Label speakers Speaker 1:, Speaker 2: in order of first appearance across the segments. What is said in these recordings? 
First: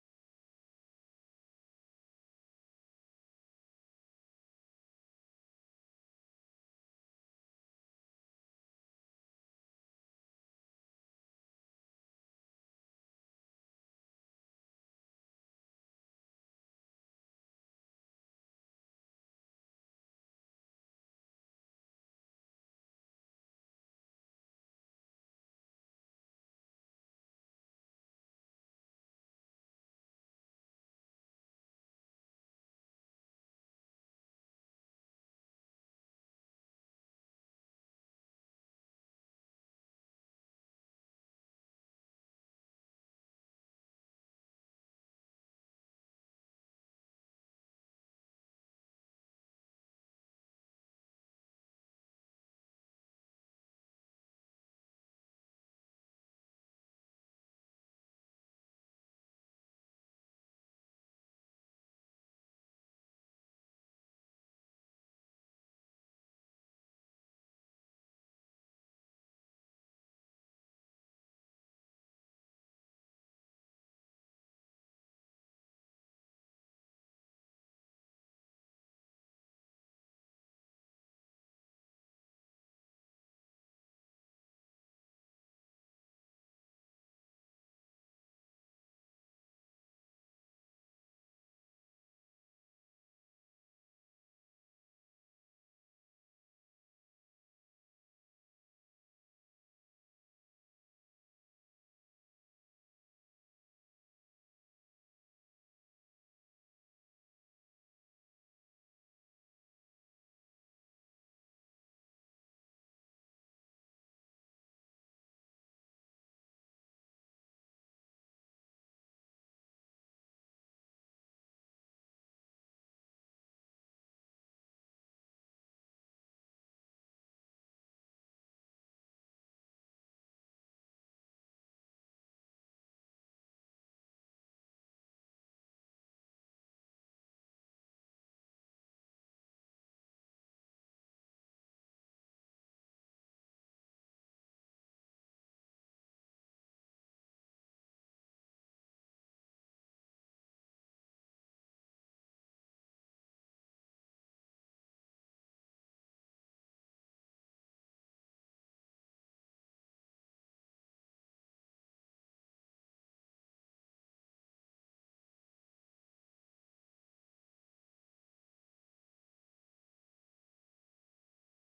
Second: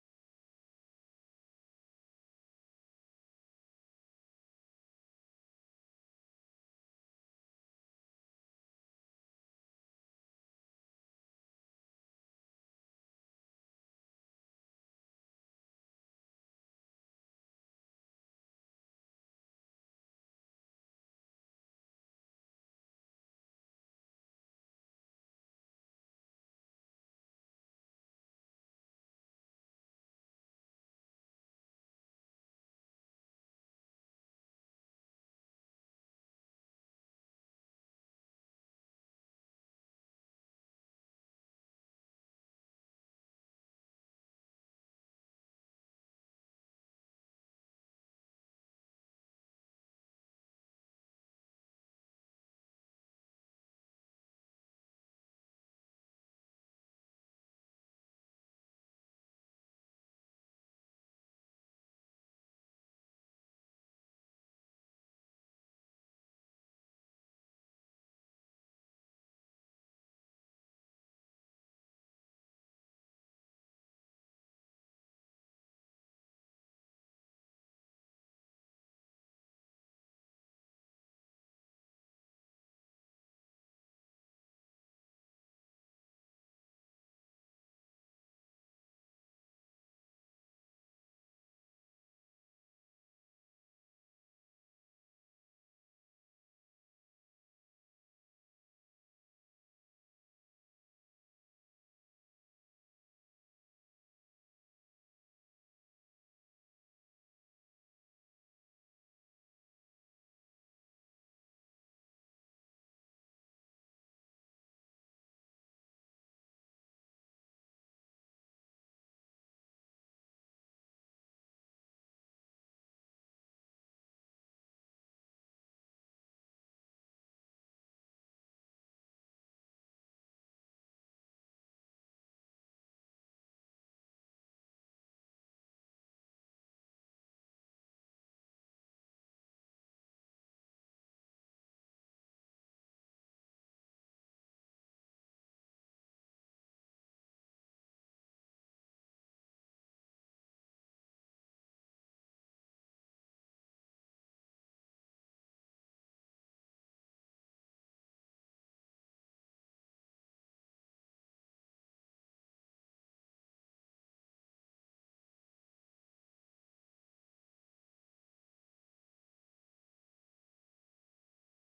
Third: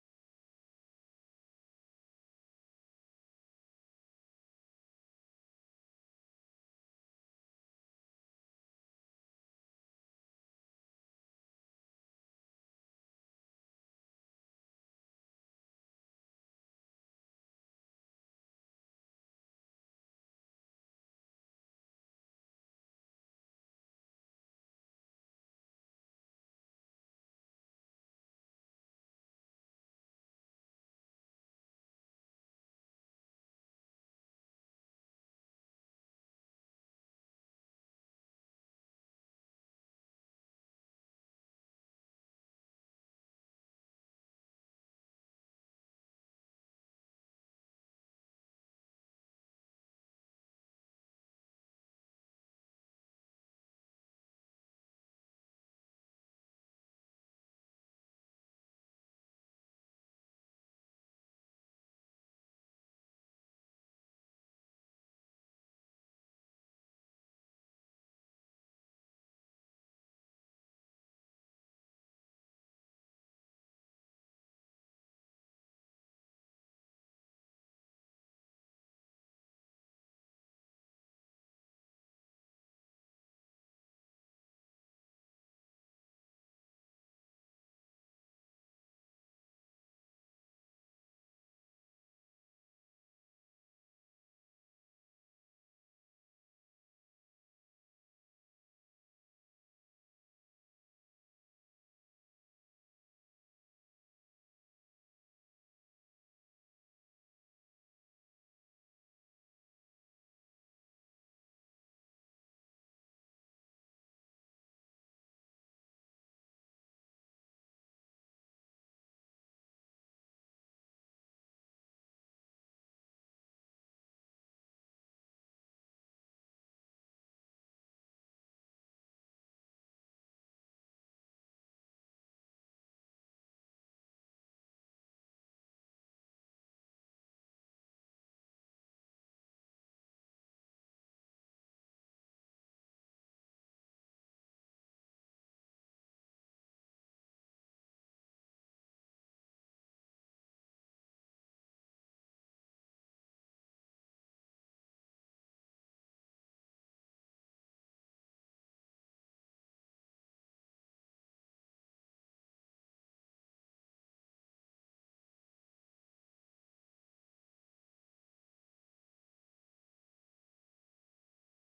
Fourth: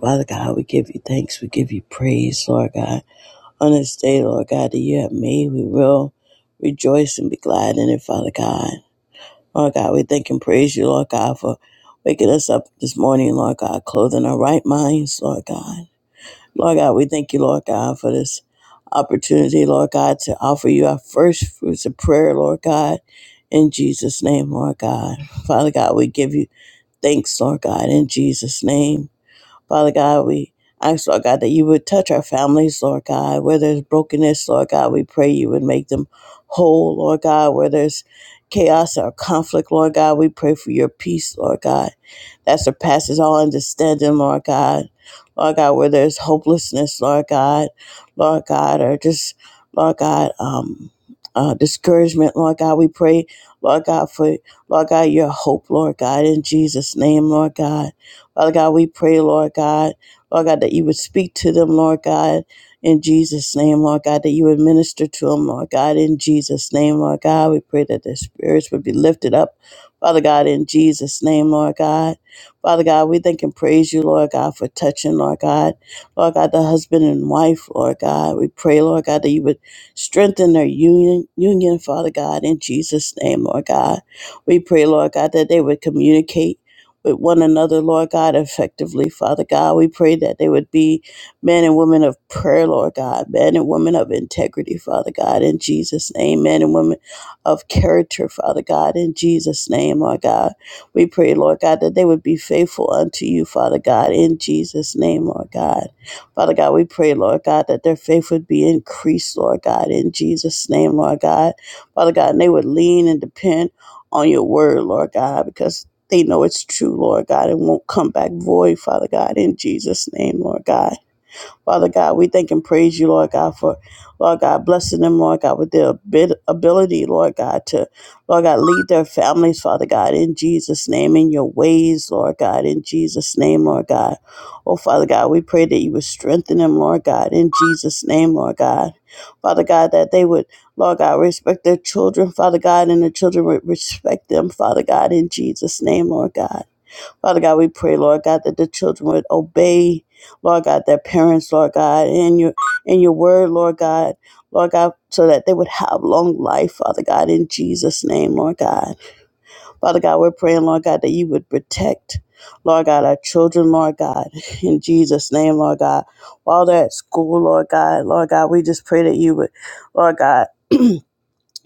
Speaker 1: Father God, we give you thanks. We give you praise, Lord God. On this day, Lord God, that you have made, we will rejoice and be glad in it, Father God. Lord God, we thank and praise you, Lord God, for waking us up this morning, Lord God, clothing our right minds, Lord God. Lord God, we thank you, Lord God, for this opportunity, Lord God, to offer you our first fruits of prayer, Lord God. In Jesus' name, Lord God. Father God, we give you thanks, Lord God, in Jesus' name. Father God, we ask, Lord God, that you would touch our families, Lord God. Where there's brokenness, Lord God, we pray you would make them whole, Lord God. Where there's chaos or conflict, Lord God, we pray for your peace, Lord God, that surpasses all understanding, Lord God. Lord God, where there's hopelessness, Lord God, Lord God, or just, Lord God, um, uh, discouragement, Lord God, we pray, Lord God, for, Lord God, your hope, Lord God, in Jesus' name, Lord God. Father God, we pray, Lord God, Lord God, that you would speak to them, Lord God, in Jesus' name, Lord God, that you would minister to them, Lord God, in Jesus' name, Lord God. We pray that their spirits would be lifted up, Father God, in Jesus' name, Lord God. Father God, we thank and praise you, Lord God, for touching, Lord God. Lord God, the husband and wife, Lord God. We pray, Lord God, that you would strengthen their union, union, Father God, in Jesus' name, Lord God. We pray, Lord God, that they would communicate with one another, Lord God, effectively, Father God. We pray that they would be men and women of prayer, Lord God, men and women of integrity, Father God, in Jesus' name, men and women of character, Father God, in Jesus' name, Lord God. We pray, Lord God, that they would be faithful unto you, Father God, in Jesus' name, Lord God. Father God, we pray, Lord God, that their faith would be increased, Lord God, in Jesus' name, Lord God. Father God, and they would lean and depend on your word, Lord God, because they know it's true, Lord God, and won't come back void, Father God, in Jesus' name, Lord God. Father God, we thank and praise you, Lord God, for, Lord God, blessing them, Lord God, with their abi- ability, Lord God, to, Lord God, lead their families, Father God, in Jesus' name, in your ways, Lord God, in Jesus' name, Lord God. Oh, Father God, we pray that you would strengthen them, Lord God, in Jesus' name, Lord God. Father God, that they would, Lord God, respect their children, Father God, and the children would respect them, Father God, in Jesus' name, Lord God. Father God, we pray, Lord God, that the children would obey, Lord God, their parents, Lord God, and your and your word, Lord God, Lord God, so that they would have long life, Father God, in Jesus' name, Lord God. Father God, we're praying, Lord God, that you would protect, Lord God, our children, Lord God, in Jesus' name, Lord God. While they're at school, Lord God, Lord God, we just pray that you would, Lord God,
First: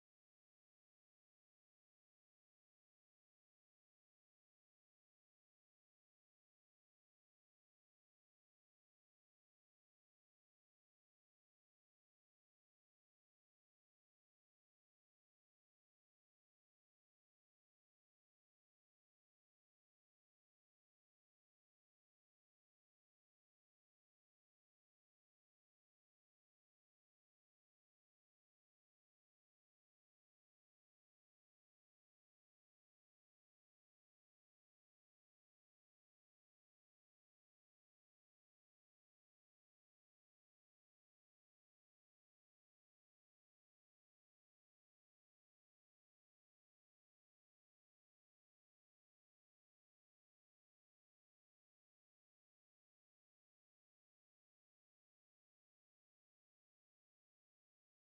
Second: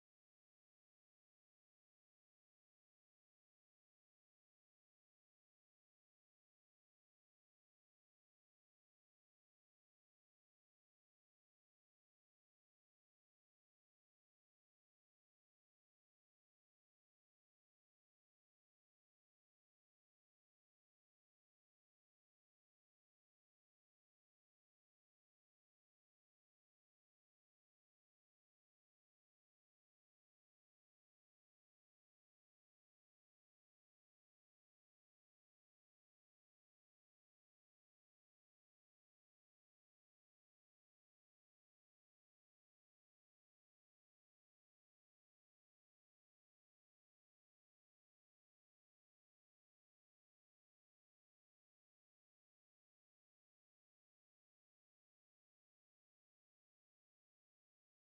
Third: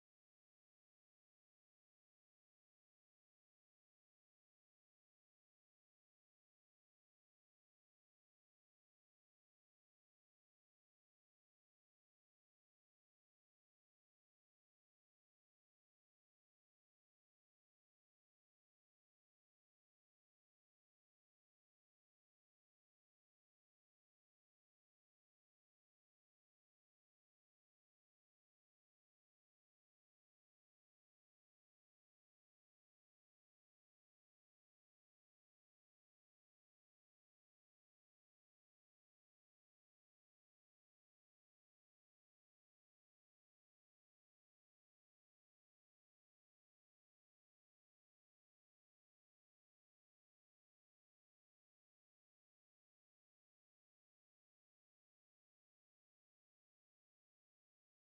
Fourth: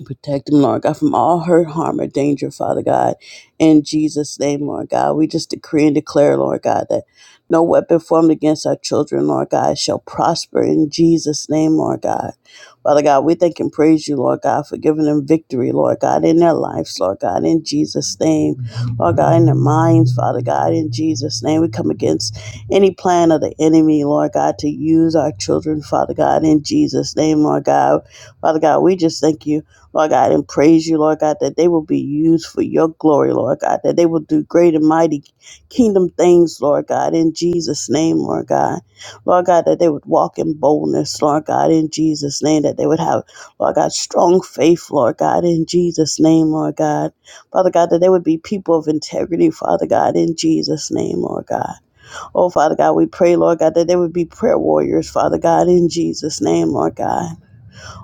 Speaker 1: Protect them, Lord God, from all hurt, harm, or danger, Father God. In Jesus' name, Lord God, we just decree and declare, Lord God, that no weapon formed against our children, Lord God, shall prosper in Jesus' name, Lord God. Father God, we thank and praise you, Lord God, for giving them victory, Lord God, in their lives, Lord God, in Jesus' name. Lord God, in their minds, Father God, in Jesus' name. We come against any plan of the enemy, Lord God, to use our children, Father God, in Jesus' name, Lord God. Father God, we just thank you. Lord God, and praise you, Lord God, that they will be used for your glory, Lord God, that they will do great and mighty kingdom things, Lord God, in Jesus' name, Lord God. Lord God, that they would walk in boldness, Lord God, in Jesus' name, that they would have, Lord God, strong faith, Lord God, in Jesus' name, Lord God. Father God, that they would be people of integrity, Father God, in Jesus' name, Lord God. Oh, Father God, we pray, Lord God, that they would be prayer warriors, Father God, in Jesus' name, Lord God.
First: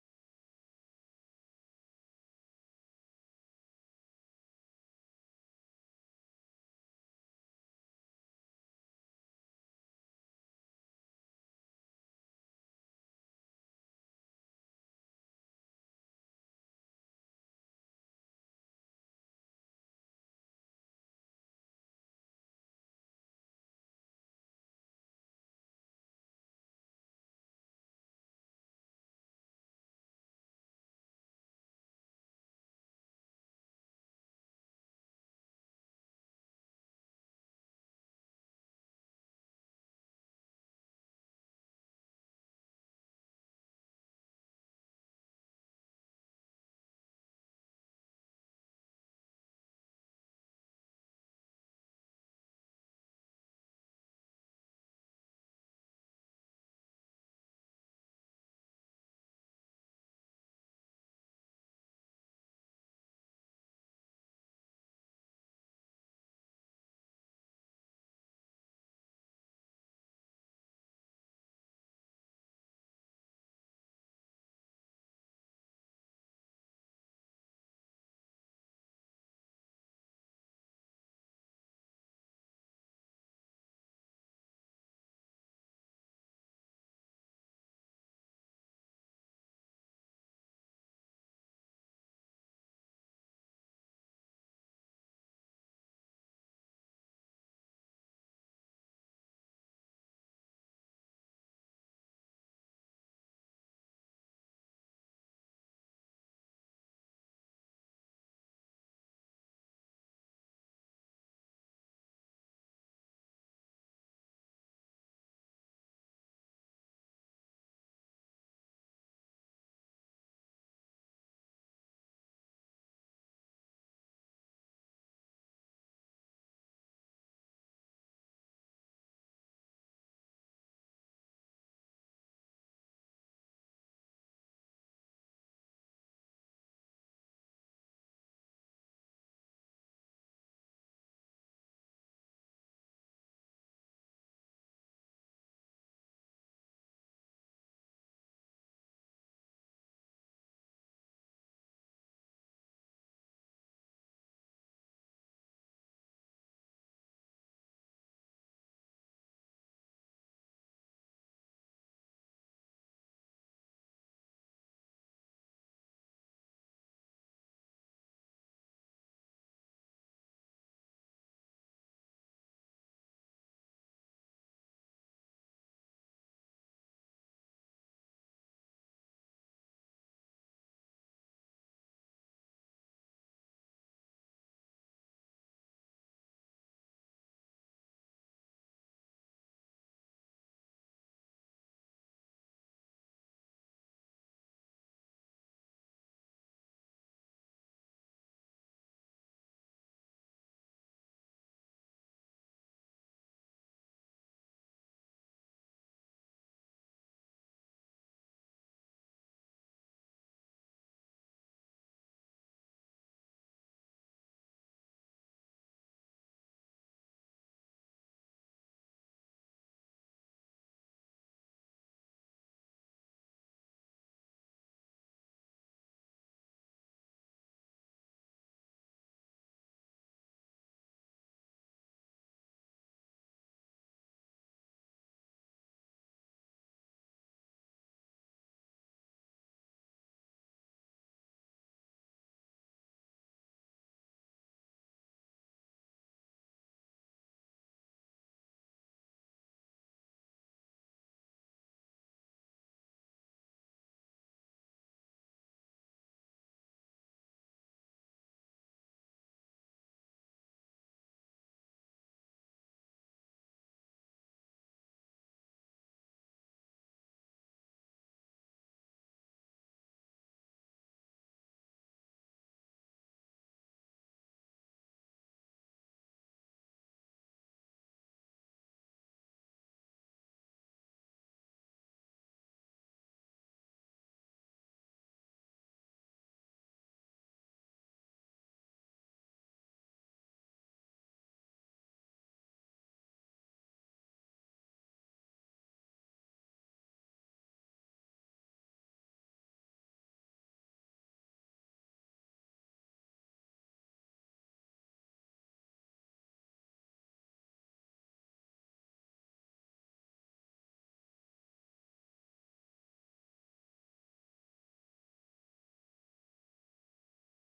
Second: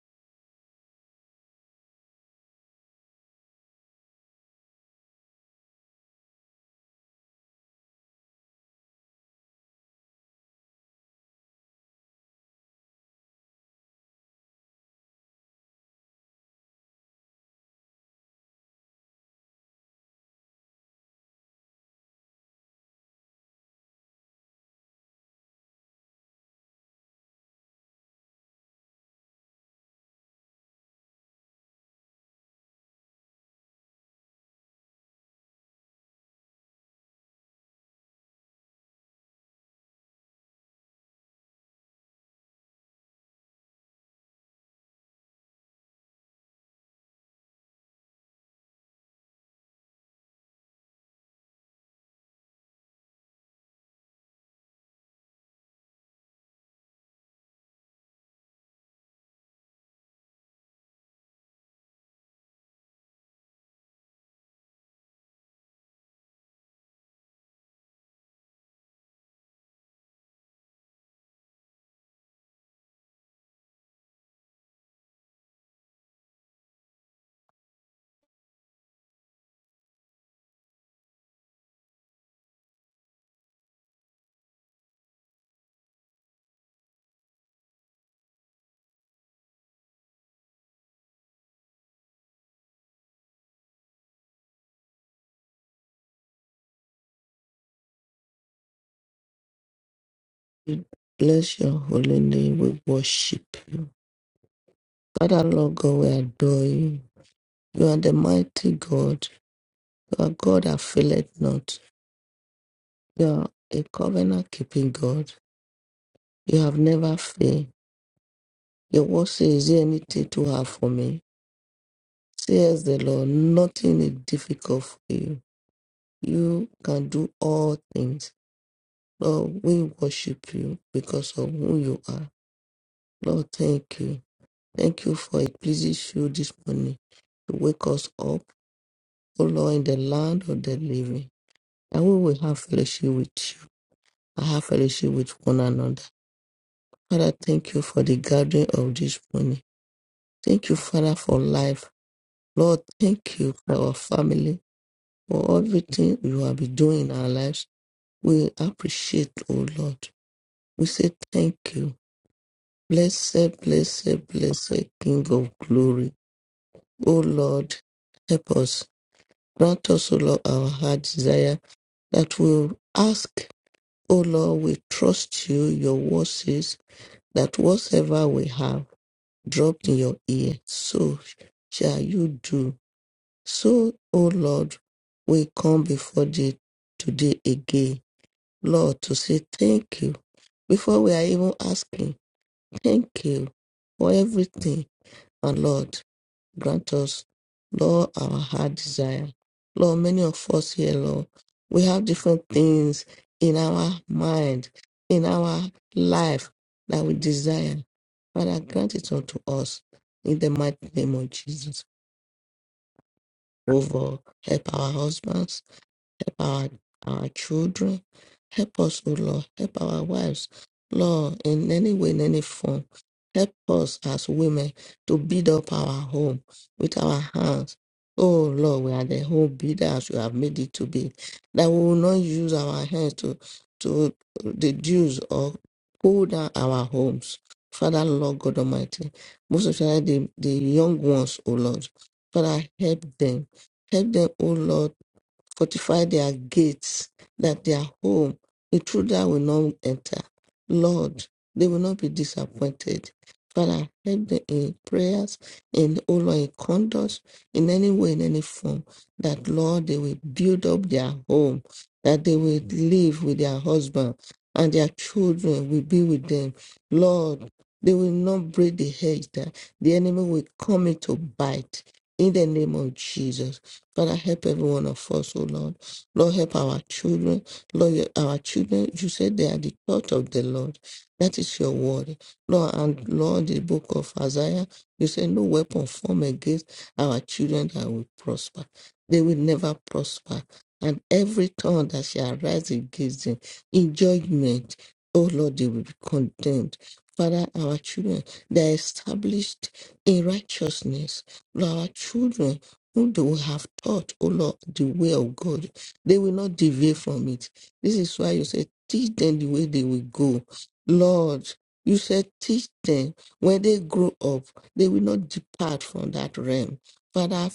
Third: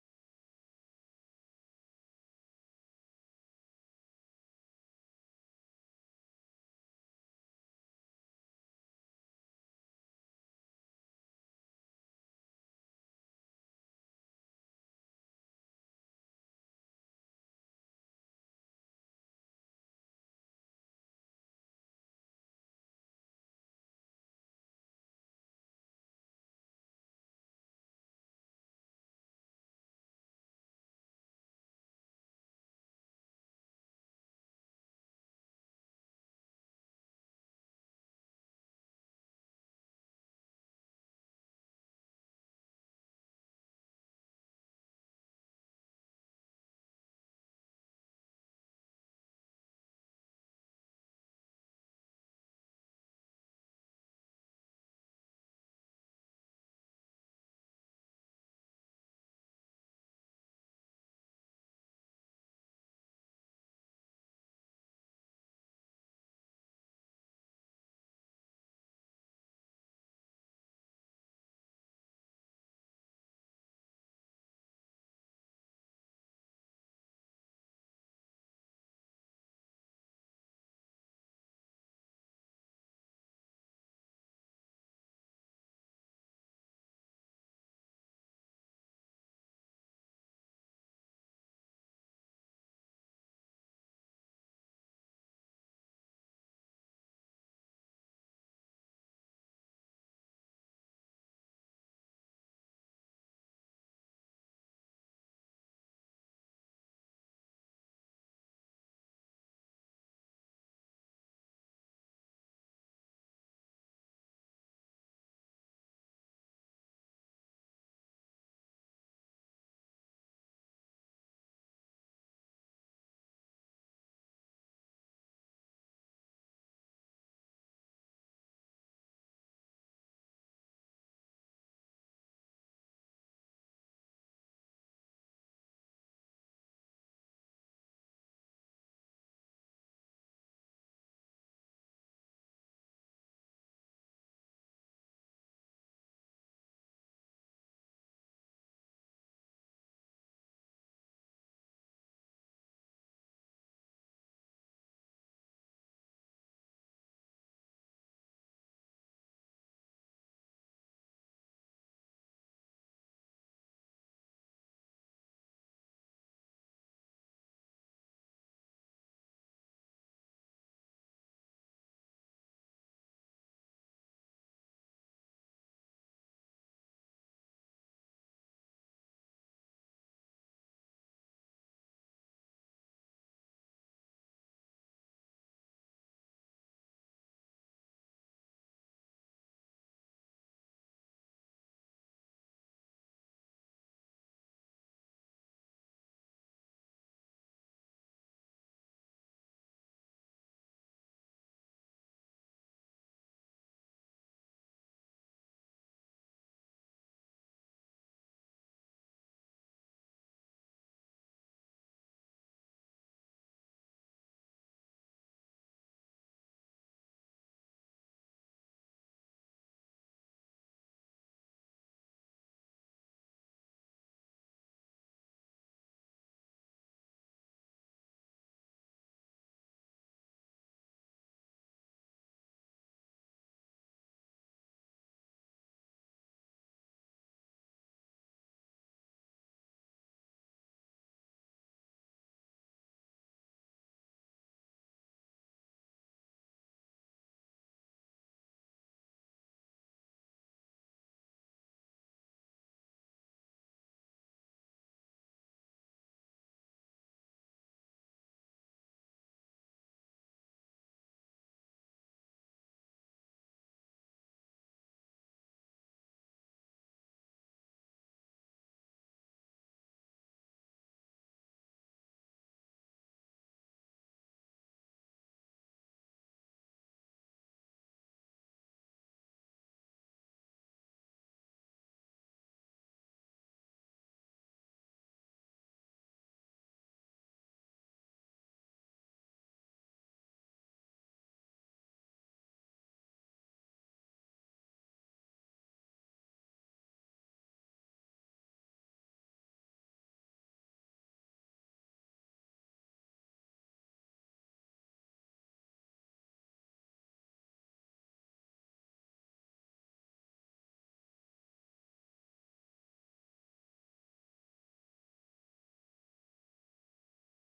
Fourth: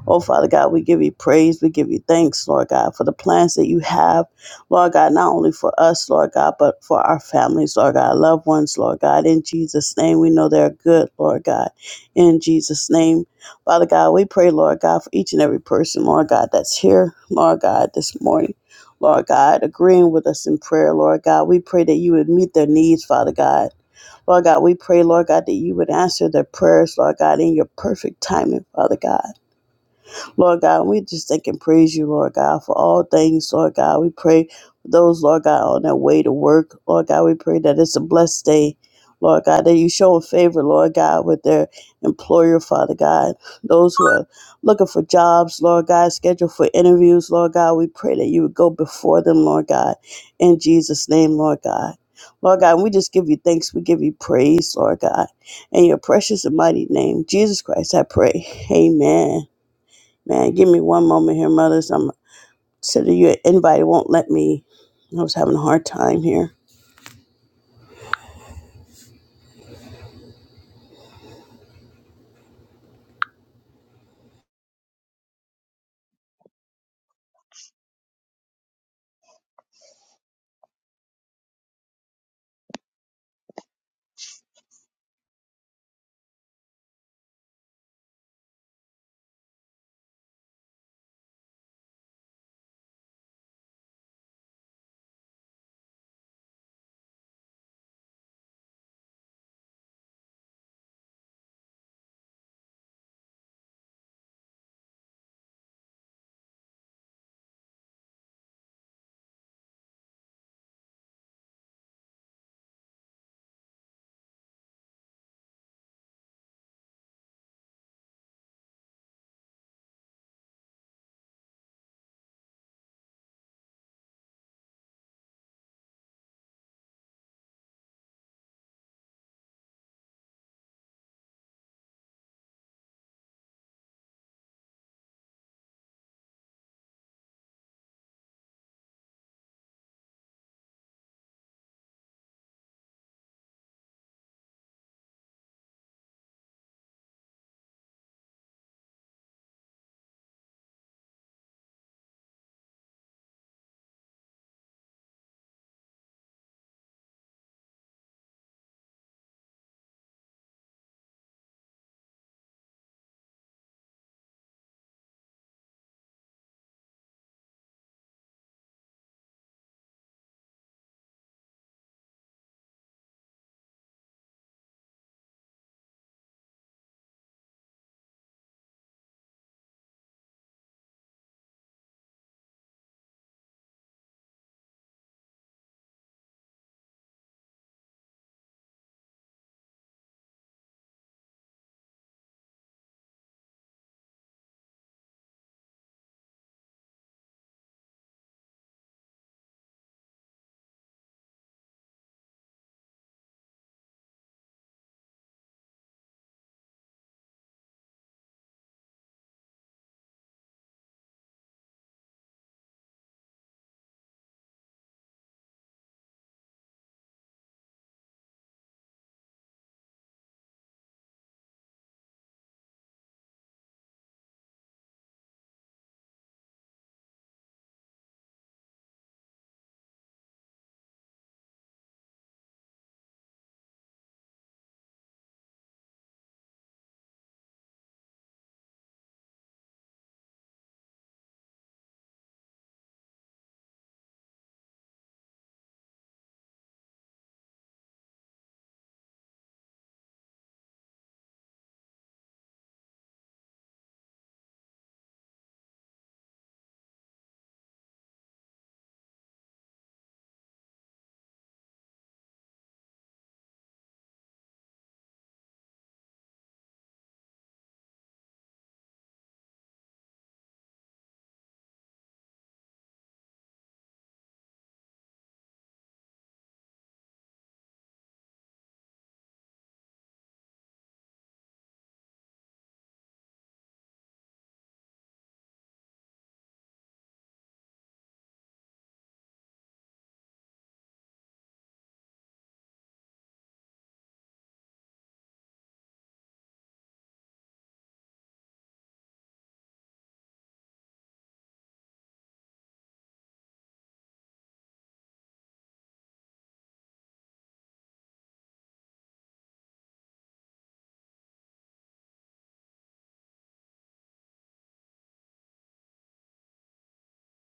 Speaker 1: Oh, Father God, we give you praise. We give you thanks, Lord God, for the plans that you have, Lord God, not only for us, Lord God, but for our families, Lord God, loved ones, Lord God. In Jesus' name, we know they're good, Lord God. In Jesus' name, Father God, we pray, Lord God, for each and every person, Lord God, that's here, Lord God, this morning. Lord God, agreeing with us in prayer, Lord God, we pray that you would meet their needs, Father God. Lord God, we pray, Lord God, that you would answer their prayers, Lord God, in your perfect timing, Father God. Lord God, we just thank and praise you, Lord God, for all things, Lord God. We pray for those, Lord God, on their way to work. Lord God, we pray that it's a blessed day. Lord God, that you show favor, Lord God, with their employer, Father God. Those who are looking for jobs, Lord God, scheduled for interviews, Lord God, we pray that you would go before them, Lord God, in Jesus' name, Lord God. Lord God, we just give you thanks. We give you praise, Lord God. In your precious and mighty name, Jesus Christ, I pray. Amen. Man, give me one moment here, mothers. I'm sending you an invite. It won't let me. I was having a hard time here.
Speaker 2: We bless your holy name. We worship you. Father, Lord God, we adore you. You are the mighty God. You are God that faileth not. You are a covenant keeping God. You have never failed. Your word says, Is there anything too hard for me? Says the Lord, nothing is difficult for you. You can do all things. Lord, we worship you because of who you are. Lord, thank you. Thank you for it, pleasing show this morning to wake us up, O Lord, in the land of the living. And we will have fellowship with you and have fellowship with one another. Father, thank you for the gathering of this morning. Thank you, Father, for life. Lord, thank you for our family, for everything you have been doing in our lives. We appreciate, O Lord. We say thank you. Blessed, blessed, blessed King of glory. O Lord, help us Grant us, O Lord, our heart desire that we ask, O Lord, we trust you, your word says that whatsoever we have dropped in your ear, so shall you do. So, O Lord, we come before thee today again, Lord, to say thank you. Before we are even asking, thank you for everything, and Lord. Grant us, Lord, our heart desire. Lord, many of us here, Lord, we have different things in our mind, in our life that we desire. Father, grant it unto us in the mighty name of Jesus. Over, help our husbands Help our, our children. Help us, O Lord. Help our wives, Lord, in any way, in any form. Help us as women to build up our home with our hands. Oh Lord, we are the home builders you have made it to be. That we will not use our hands to to reduce or pull down our homes. Father, Lord God Almighty, most especially the, the young ones, O Lord. Father, help them. Help them, O Lord fortify their gates, that their home, intruder will not enter. Lord, they will not be disappointed. Father, help them in prayers, in oh Lord, in conduct, in any way, in any form, that Lord, they will build up their home, that they will live with their husband and their children will be with them. Lord, they will not break the hedge that the enemy will come in to bite. In the name of Jesus. Father, help every one of us, oh Lord. Lord, help our children. Lord, your- our children, you said they are the thought of the Lord. That is your word. Lord, and Lord, the book of Isaiah, you said no weapon formed against our children that will prosper. They will never prosper. And every tongue that shall rise against them in judgment, oh Lord, they will be condemned. Father, our children, they are established in righteousness. Lord, our children, whom they will have taught, O Lord, the way of God. They will not deviate from it. This is why you say, teach them the way they will go. Lord, you said, teach them. When they grow up, they will not depart from that realm. Father,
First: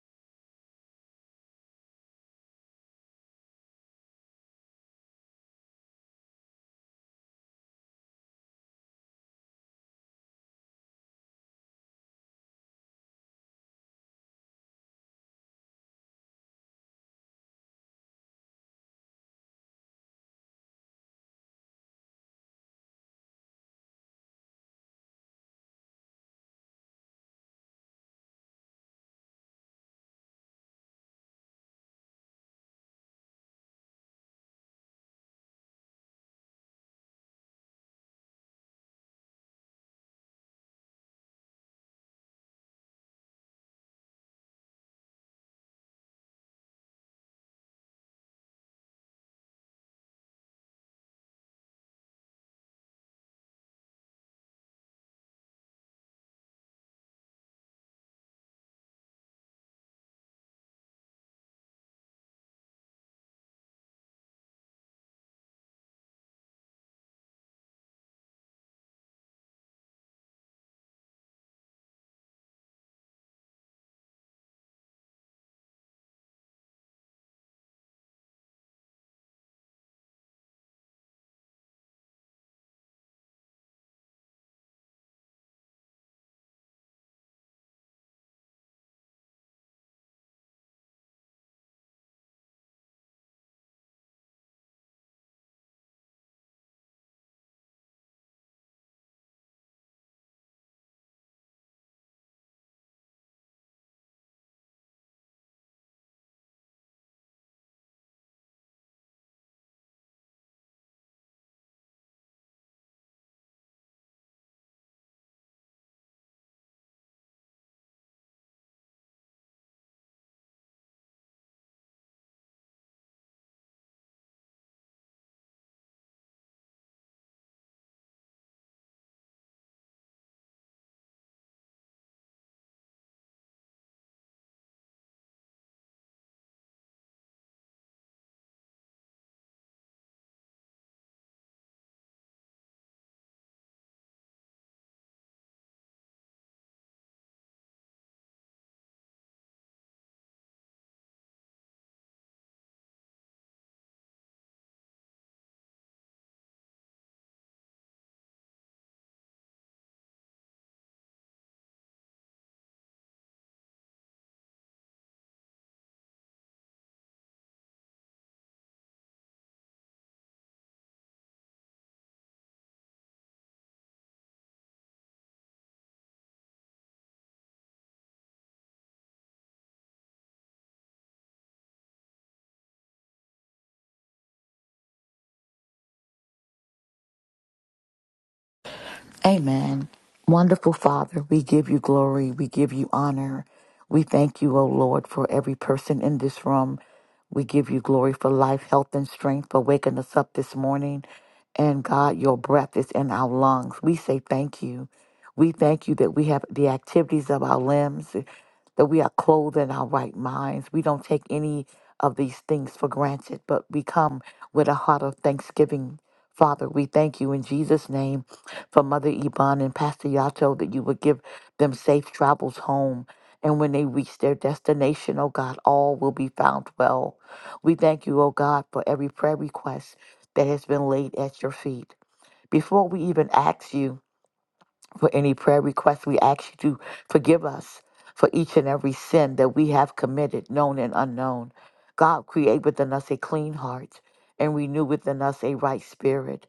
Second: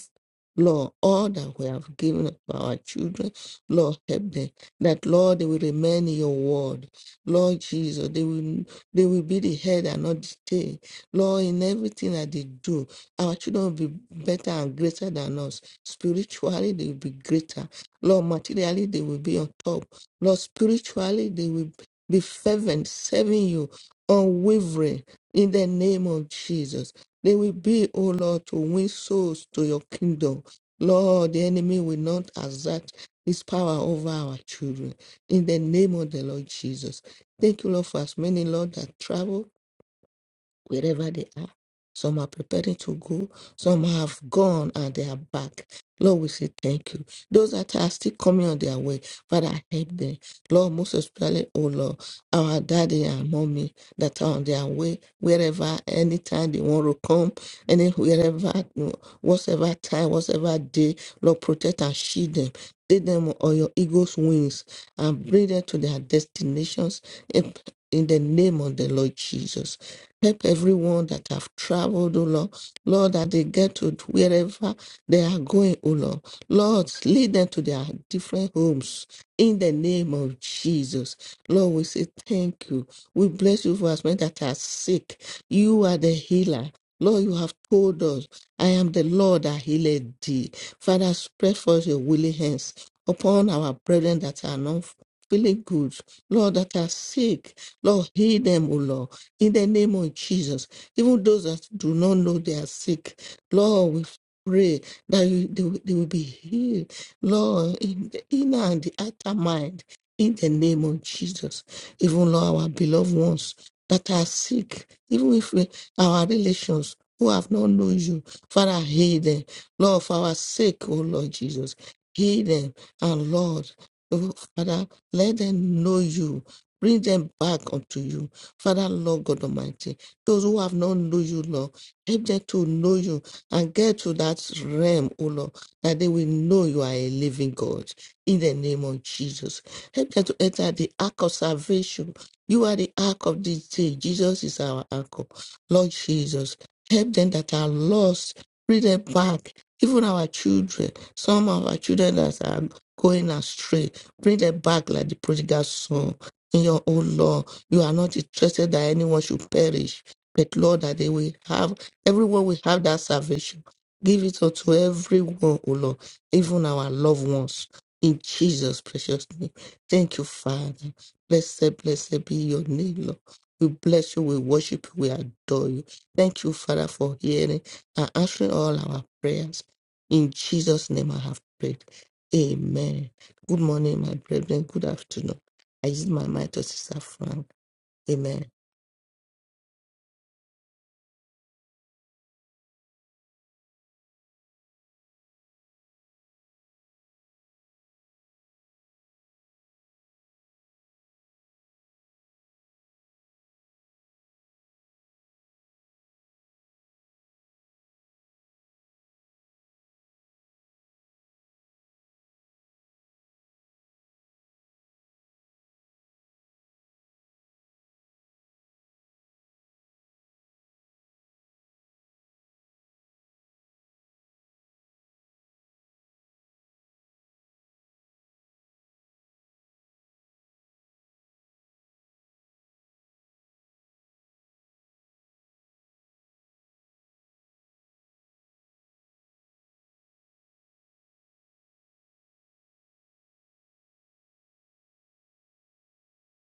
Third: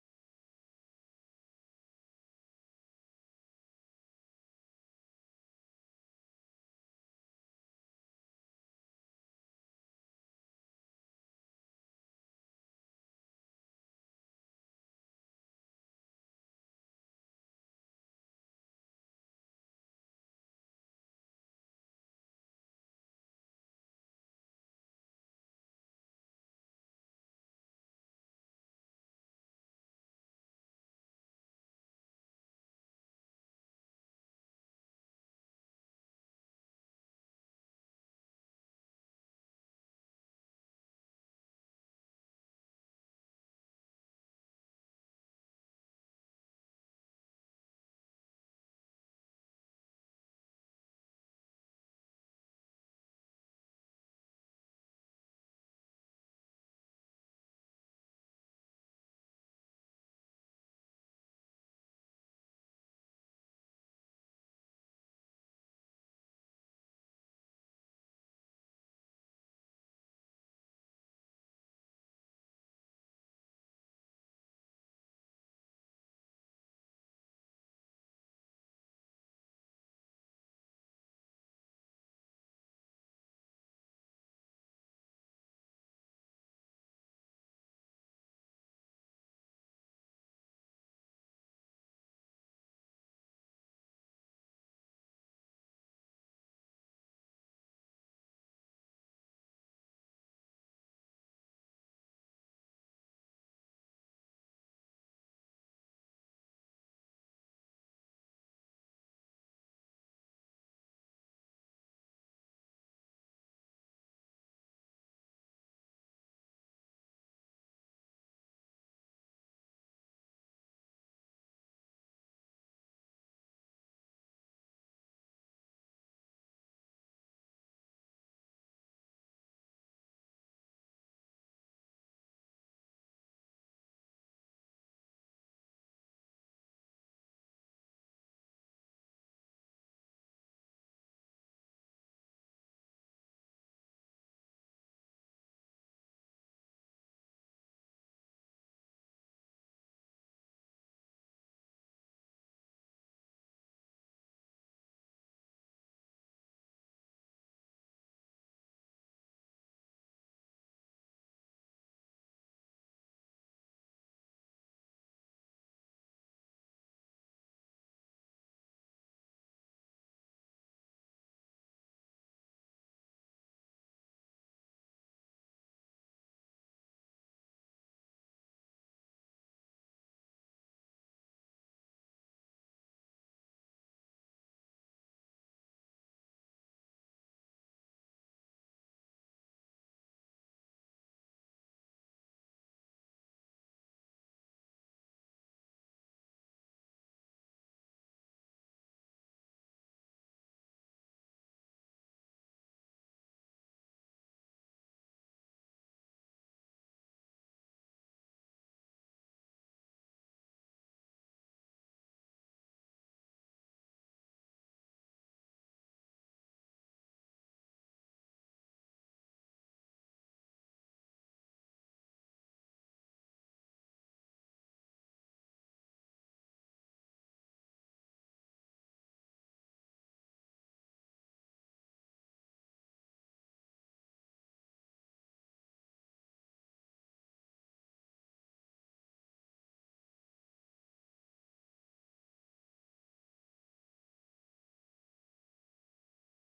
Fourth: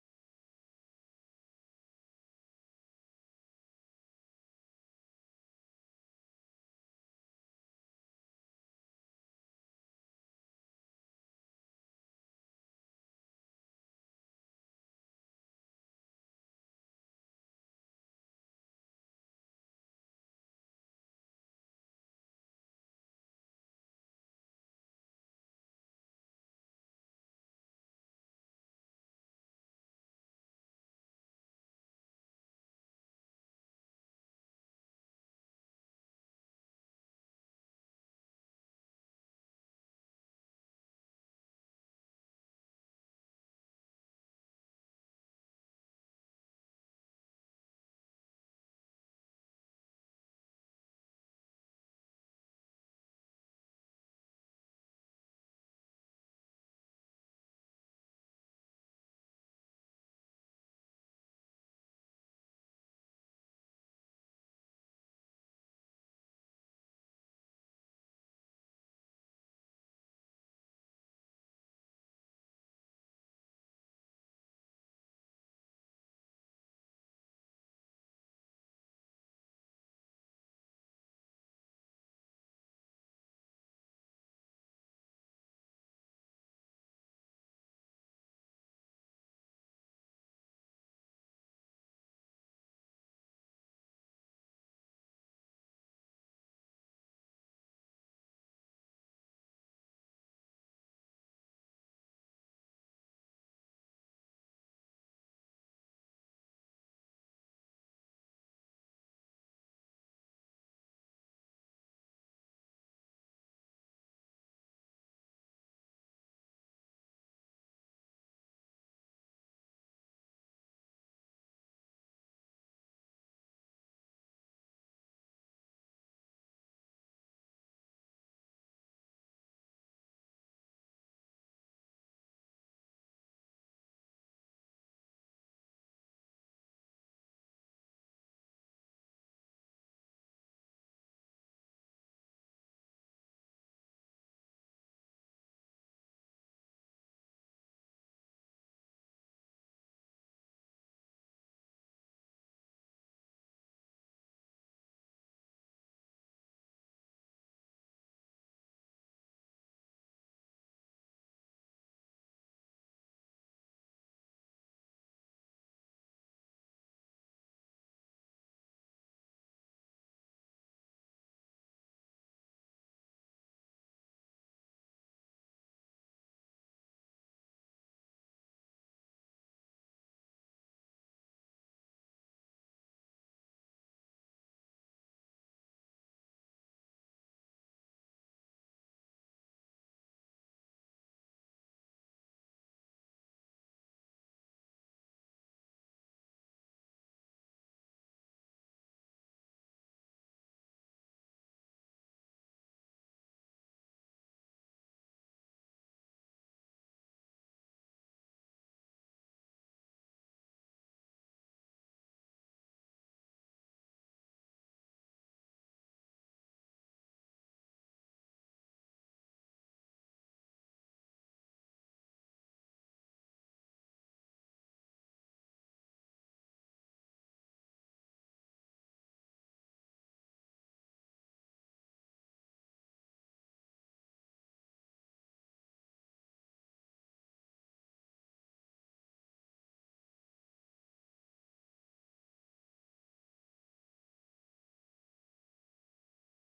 Speaker 2: Lord, all that we have given to our children, Lord, help them. That Lord, they will remain in your word. Lord Jesus, they will they will be the head and not the tail. Lord, in everything that they do, our children will be better and greater than us. Spiritually, they will be greater. Lord, materially, they will be on top. Lord, spiritually, they will be fervent, serving you, unwavering in the name of Jesus. They will be, oh Lord, to win souls to your kingdom. Lord, the enemy will not exert his power over our children. In the name of the Lord Jesus. Thank you, Lord, for as many, Lord, that travel wherever they are. Some are preparing to go, some have gone and they are back. Lord, we say thank you. Those that are still coming on their way, Father, help them. Lord, most especially, oh Lord, our daddy and mommy that are on their way, wherever, anytime they want to come, any wherever, whatever time, whatever day, Lord, protect and shield them. Take them on your eagle's wings and bring them to their destinations in in the name of the Lord Jesus. Help everyone that have traveled, O Lord. Lord, that they get to wherever they are going, O Lord. Lord, lead them to their different homes in the name of Jesus. Lord, we say thank you. We bless you for us men that are sick. You are the healer. Lord, you have told us, I am the Lord that healed thee. Father, spread forth your willing hands upon our brethren that are not feeling good. Lord, that are sick. Lord, heal them, O Lord in the name of Jesus. Even those that do not know they are sick, Lord, we pray that you, they, will- they will be healed, Lord, in the inner and the outer mind, in the name of Jesus. Even, Lord, our beloved ones that are sick, even if we, our relations, who have not known you, Father, heal them. Lord, for our sake, oh Lord Jesus, heal them. And Lord, oh Father, let them know you. Bring them back unto you Father, Lord God Almighty, those who have not known you, Lord, help them to know you and get to that realm, O Lord, that they will know you are a living God. In the name of Jesus, help them to enter the ark of salvation. You are the ark of this day. Jesus is our ark. Lord Jesus, help them that are lost, bring them back. Even our children, some of our children that are going astray, bring them back like the prodigal son. In your own love. You are not interested that anyone should perish, but Lord, that they will have, everyone will have that salvation. Give it unto everyone, O Lord, even our loved ones. In Jesus' precious name. Thank you, Father. Blessed, blessed be your name, Lord. We bless you, we worship you, we adore you. Thank you, Father, for hearing and answering all our prayers. In Jesus' name I have prayed. Amen. Good morning, my brethren. Good afternoon. I use my mind to Sister Frank. Amen.
Speaker 3: Amen. Wonderful Father, we give you glory. We give you honor. We thank you, O Lord, for every person in this room. We give you glory for life, health, and strength for waking us up this morning. And God, your breath is in our lungs. We say thank you. We thank you that we have the activities of our limbs, that we are clothed in our right minds. We don't take any of these things for granted, but we come with a heart of thanksgiving Father, we thank you in Jesus' name for Mother Yvonne and Pastor Yato that you would give them safe travels home. And when they reach their destination, oh God, all will be found well. We thank you, oh God, for every prayer request that has been laid at your feet. Before we even ask you for any prayer request, we ask you to forgive us for each and every sin that we have committed, known and unknown. God, create within us a clean heart and renew within us a right spirit.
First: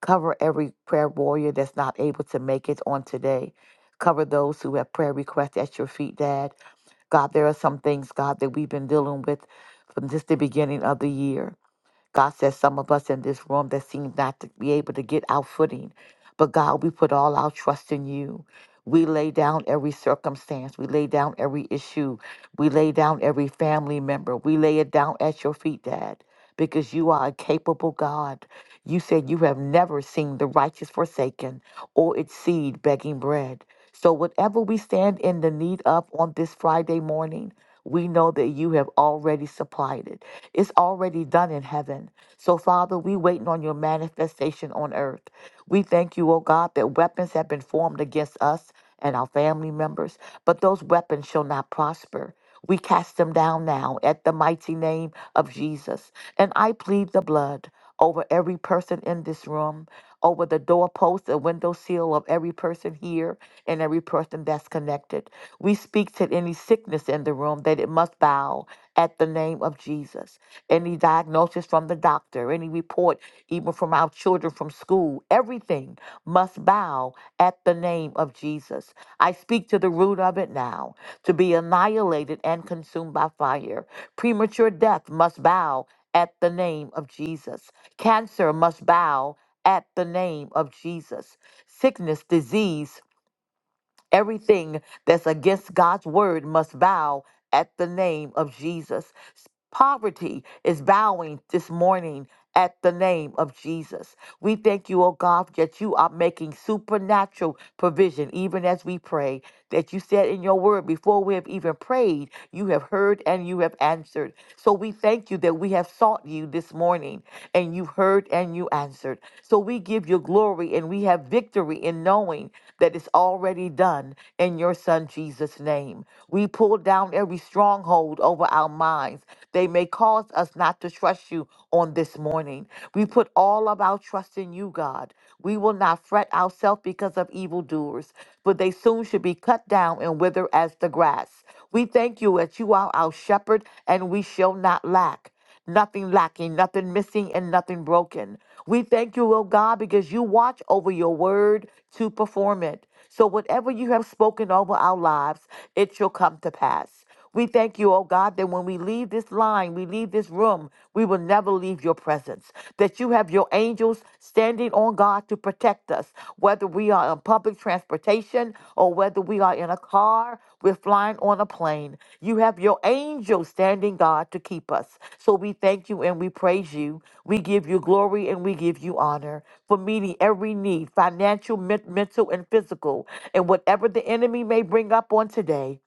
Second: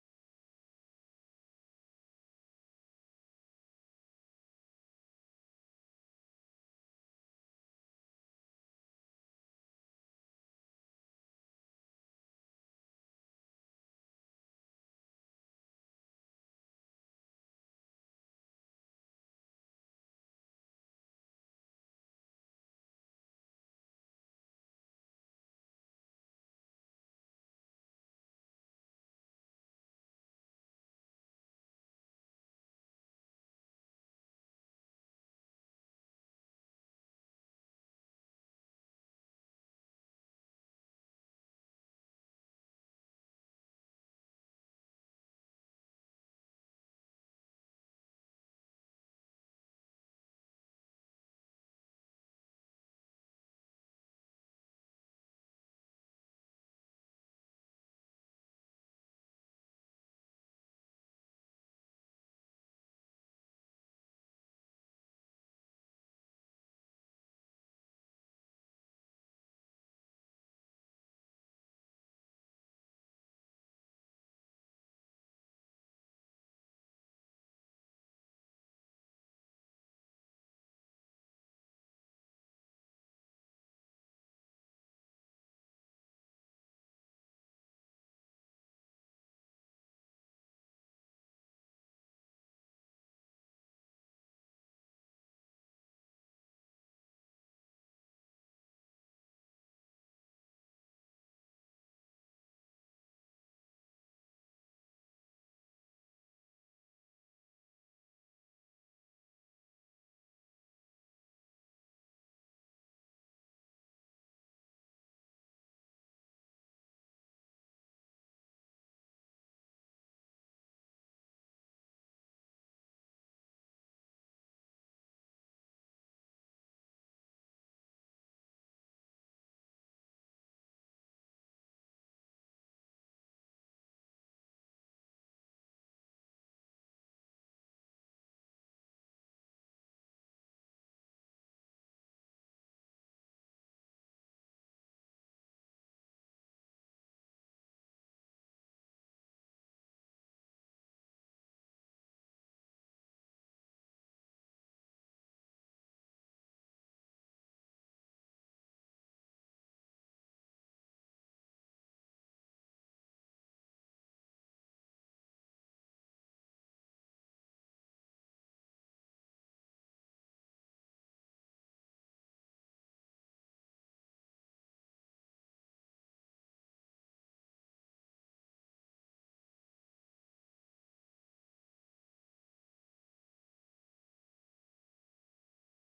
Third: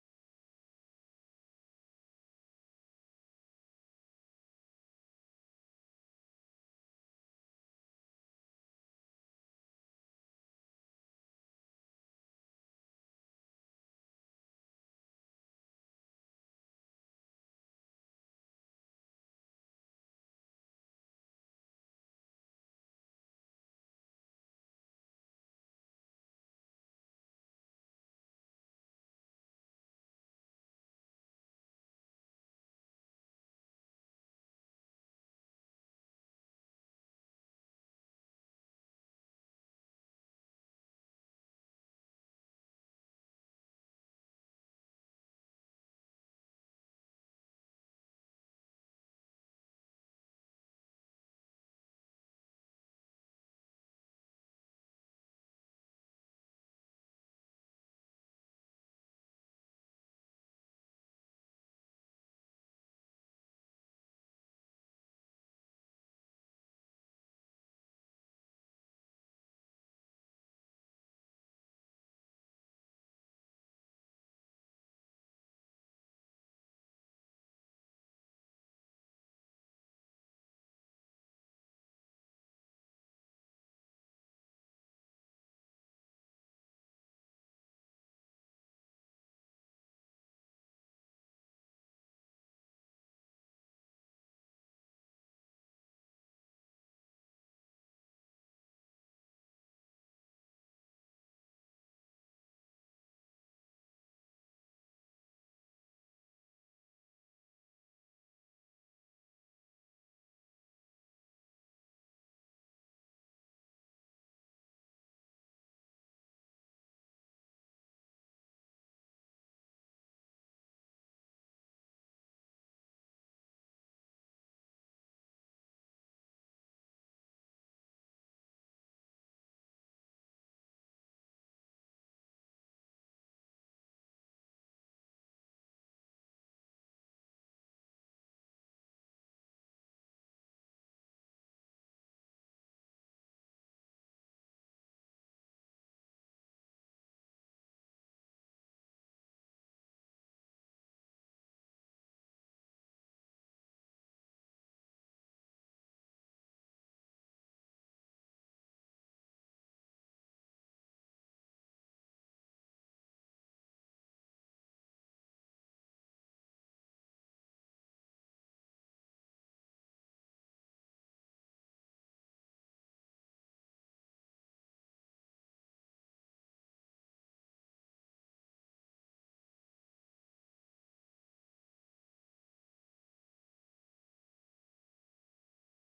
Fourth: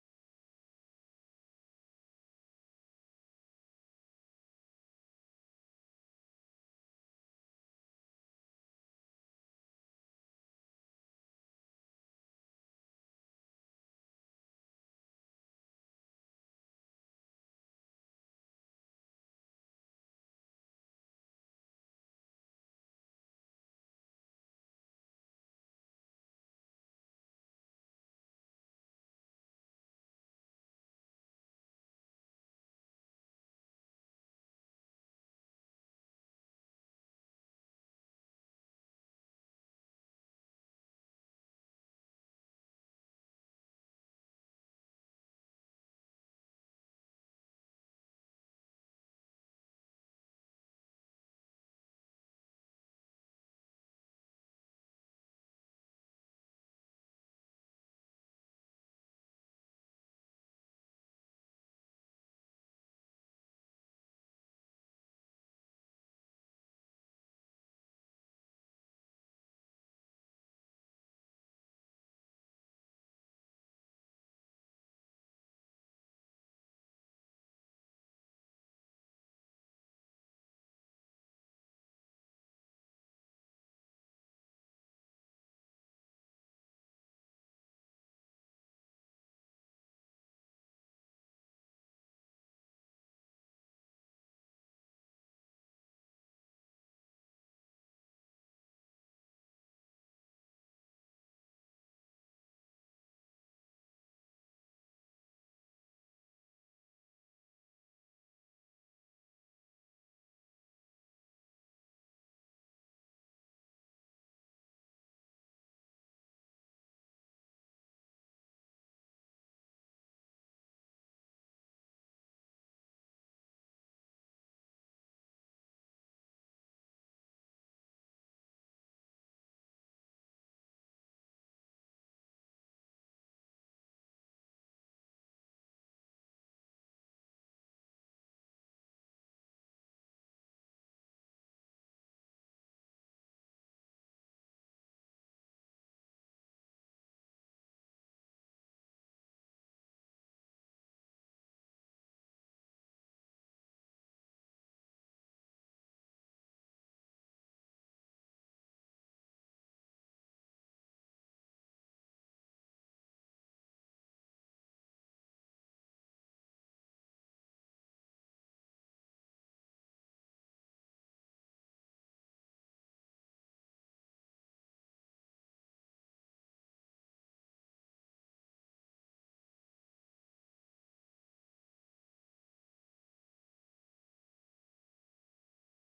Speaker 3: Cover every prayer warrior that's not able to make it on today. Cover those who have prayer requests at your feet, Dad. God, there are some things, God, that we've been dealing with from just the beginning of the year. God says some of us in this room that seem not to be able to get our footing. But God, we put all our trust in you. We lay down every circumstance. We lay down every issue. We lay down every family member. We lay it down at your feet, Dad, because you are a capable God. You said you have never seen the righteous forsaken or its seed begging bread. So, whatever we stand in the need of on this Friday morning, we know that you have already supplied it. It's already done in heaven. So, Father, we waiting on your manifestation on earth. We thank you, oh God, that weapons have been formed against us and our family members, but those weapons shall not prosper. We cast them down now at the mighty name of Jesus. And I plead the blood over every person in this room, over the doorpost, the window seal of every person here and every person that's connected. We speak to any sickness in the room that it must bow at the name of Jesus. Any diagnosis from the doctor, any report, even from our children from school, everything must bow at the name of Jesus. I speak to the root of it now to be annihilated and consumed by fire. Premature death must bow at the name of Jesus. Cancer must bow at the name of Jesus. Sickness, disease, Everything that's against God's word must bow at the name of Jesus. Poverty is bowing this morning at the name of Jesus. We thank you, oh God, that you are making supernatural provision even as we pray. That you said in your word, before we have even prayed, you have heard and you have answered. So we thank you that we have sought you this morning and you heard and you answered. So we give you glory and we have victory in knowing that is already done in your Son Jesus' name. We pull down every stronghold over our minds. They may cause us not to trust you on this morning. We put all of our trust in you, God. We will not fret ourselves because of evildoers, for they soon should be cut down and wither as the grass. We thank you that you are our shepherd and we shall not lack nothing lacking, nothing missing, and nothing broken. We thank you, oh God, because you watch over your word to perform it. So whatever you have spoken over our lives, it shall come to pass. We thank you, oh God, that when we leave this line, we leave this room, we will never leave your presence. That you have your angels standing on God to protect protect us, whether we are on public transportation or whether we are in a car, we're flying on a plane. You have your angels standing guard to keep us. So we thank you and we praise you. We give you glory and we give you honor for meeting every need, financial, men- mental, and physical, and whatever the enemy may bring up on today.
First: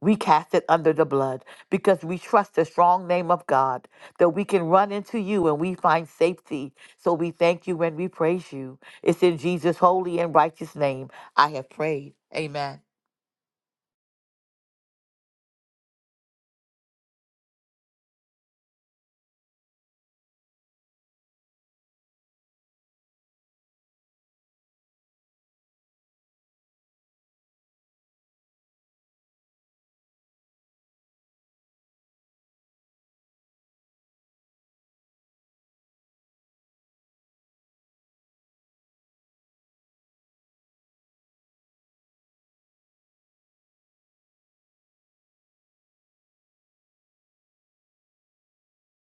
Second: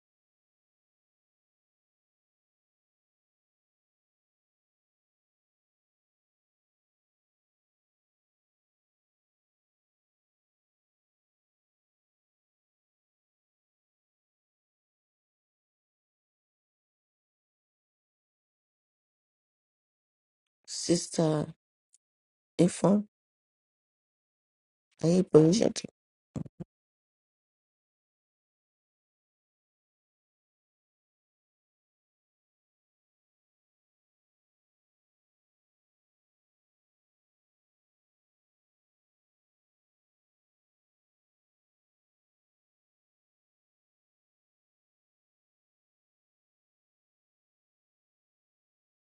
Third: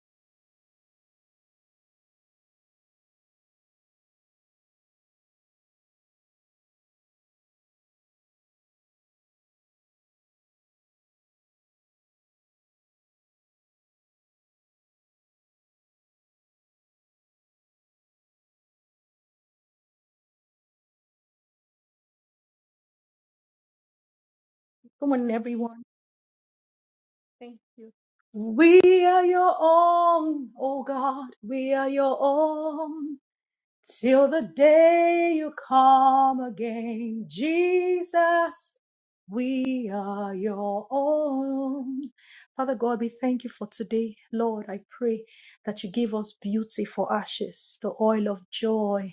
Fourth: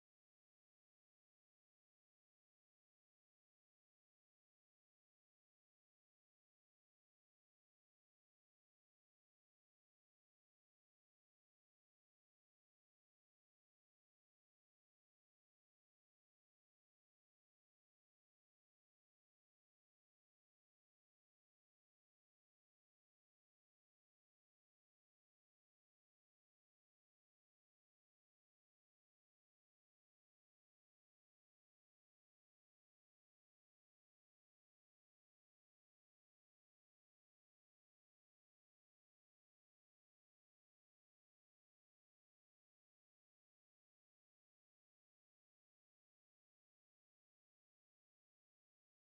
Speaker 3: We cast it under the blood because we trust the strong name of God that we can run into you and we find safety. So we thank you and we praise you. It's in Jesus' holy and righteous name I have prayed. Amen.
Speaker 2: Sister Ifon, are
Speaker 4: Come
Speaker 2: you
Speaker 4: on,
Speaker 2: permission
Speaker 4: everyone.
Speaker 2: to
Speaker 4: Thank you. We are your own, oh God. We are your own. Till the day you come again, Jesus, we are your own. Father God, we thank you for today. Lord, I pray that you give us beauty for ashes, the oil of joy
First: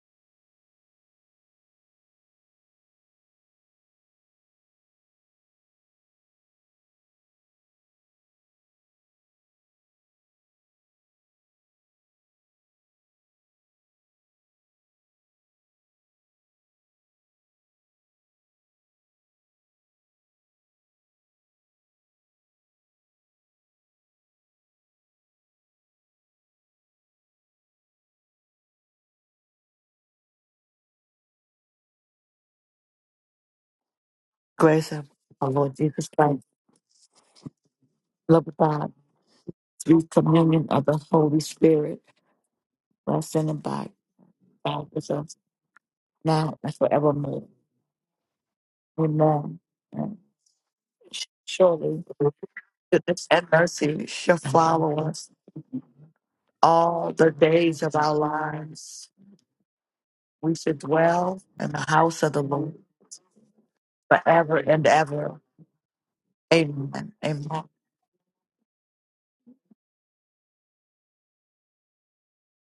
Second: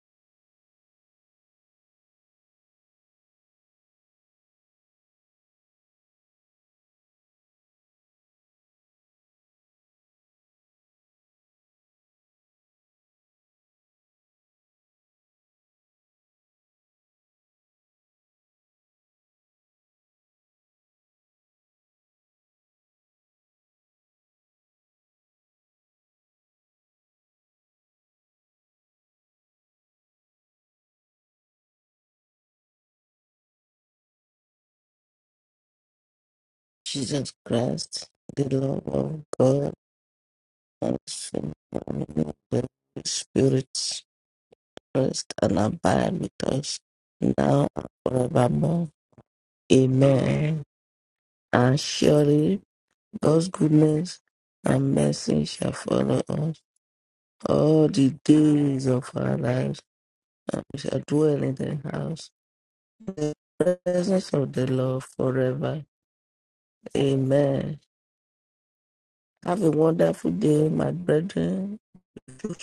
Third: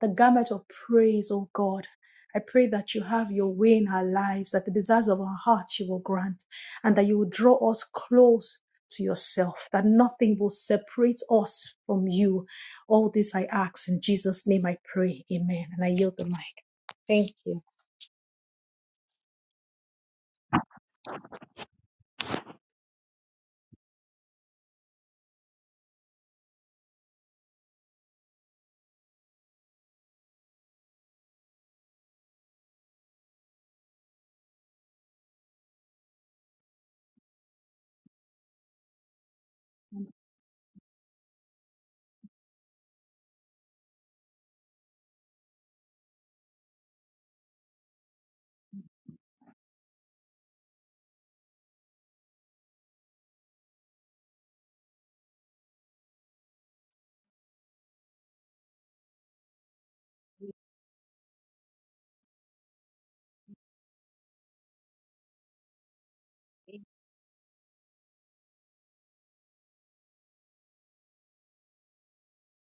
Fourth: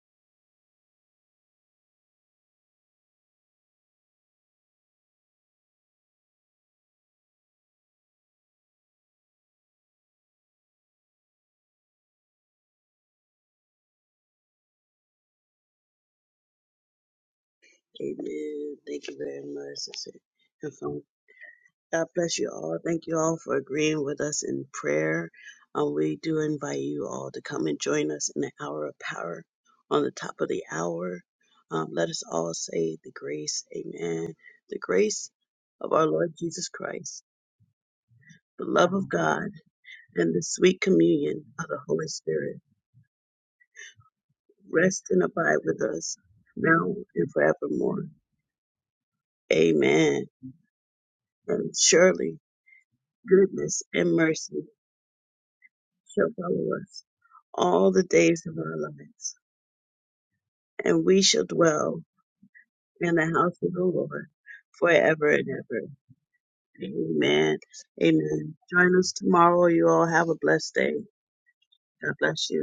Speaker 4: the garment of praise, O God. I pray that you have your way in our lives, that the desires of our hearts you will grant, and that you will draw us close to yourself, that nothing will separate us from you. All this I ask in Jesus' name I pray. Amen. And I yield the mic. Thank you.
Speaker 1: Amen. Thank you very much, sister. And from God bless you all. Thank you all for agreeing with us in prayer. Um, we do invite you all to come and join us in the hour of power on the top of the hour. Um, let us all say the grace. Amen. The
Speaker 3: Grace of
Speaker 1: grace
Speaker 3: our Lord
Speaker 1: of our
Speaker 3: Jesus
Speaker 1: Lord
Speaker 3: Christ,
Speaker 1: Jesus Christ,
Speaker 2: Jesus Christ, the
Speaker 3: love of
Speaker 1: the
Speaker 2: love
Speaker 3: God,
Speaker 1: love of
Speaker 2: of
Speaker 1: God,
Speaker 2: God,
Speaker 3: sweet
Speaker 1: and the
Speaker 3: communion
Speaker 1: sweet
Speaker 3: of the
Speaker 2: and
Speaker 3: Holy
Speaker 1: communion of the
Speaker 2: the
Speaker 3: Spirit,
Speaker 1: Holy
Speaker 2: communion
Speaker 1: Spirit
Speaker 2: of the
Speaker 3: rest and abide
Speaker 2: Spirit,
Speaker 3: God
Speaker 1: rest
Speaker 3: with
Speaker 1: and
Speaker 2: rest
Speaker 3: us
Speaker 1: abide
Speaker 2: and
Speaker 1: with us
Speaker 2: abide with
Speaker 3: now and
Speaker 2: us
Speaker 1: now and
Speaker 3: forevermore.
Speaker 2: now and
Speaker 1: forevermore.
Speaker 2: forevermore?
Speaker 3: Amen. And
Speaker 1: Amen.
Speaker 2: Amen.
Speaker 1: And
Speaker 2: And
Speaker 3: surely
Speaker 1: surely
Speaker 2: surely
Speaker 3: goodness and
Speaker 2: God's
Speaker 1: goodness
Speaker 3: mercy
Speaker 1: and
Speaker 2: goodness
Speaker 3: shall
Speaker 1: mercy
Speaker 2: and
Speaker 3: follow us
Speaker 2: mercy shall follow
Speaker 1: shall
Speaker 2: us
Speaker 1: follow us
Speaker 3: all the days
Speaker 2: all
Speaker 1: all
Speaker 3: of
Speaker 1: the
Speaker 2: the
Speaker 3: our
Speaker 1: days of our
Speaker 2: days
Speaker 3: lives.
Speaker 2: of
Speaker 1: lives,
Speaker 2: our lives,
Speaker 3: We
Speaker 2: and
Speaker 3: should
Speaker 2: we shall
Speaker 1: and we
Speaker 3: dwell
Speaker 2: dwell
Speaker 1: shall
Speaker 2: in
Speaker 3: in
Speaker 2: the
Speaker 3: the
Speaker 1: dwell
Speaker 3: house
Speaker 2: house,
Speaker 3: of the Lord
Speaker 1: in the
Speaker 2: the
Speaker 1: house of the Lord
Speaker 2: presence of
Speaker 3: forever
Speaker 2: the
Speaker 3: and
Speaker 2: Lord
Speaker 1: forever
Speaker 3: ever.
Speaker 1: and
Speaker 2: forever.
Speaker 1: ever.
Speaker 3: Amen.
Speaker 1: Amen.
Speaker 3: Amen.
Speaker 2: Amen.
Speaker 1: Amen. Join us
Speaker 2: Have
Speaker 1: tomorrow.
Speaker 2: a
Speaker 1: You all have
Speaker 2: wonderful
Speaker 1: a
Speaker 2: day,
Speaker 1: blessed
Speaker 2: my
Speaker 1: day.
Speaker 2: brethren.
Speaker 1: God bless you.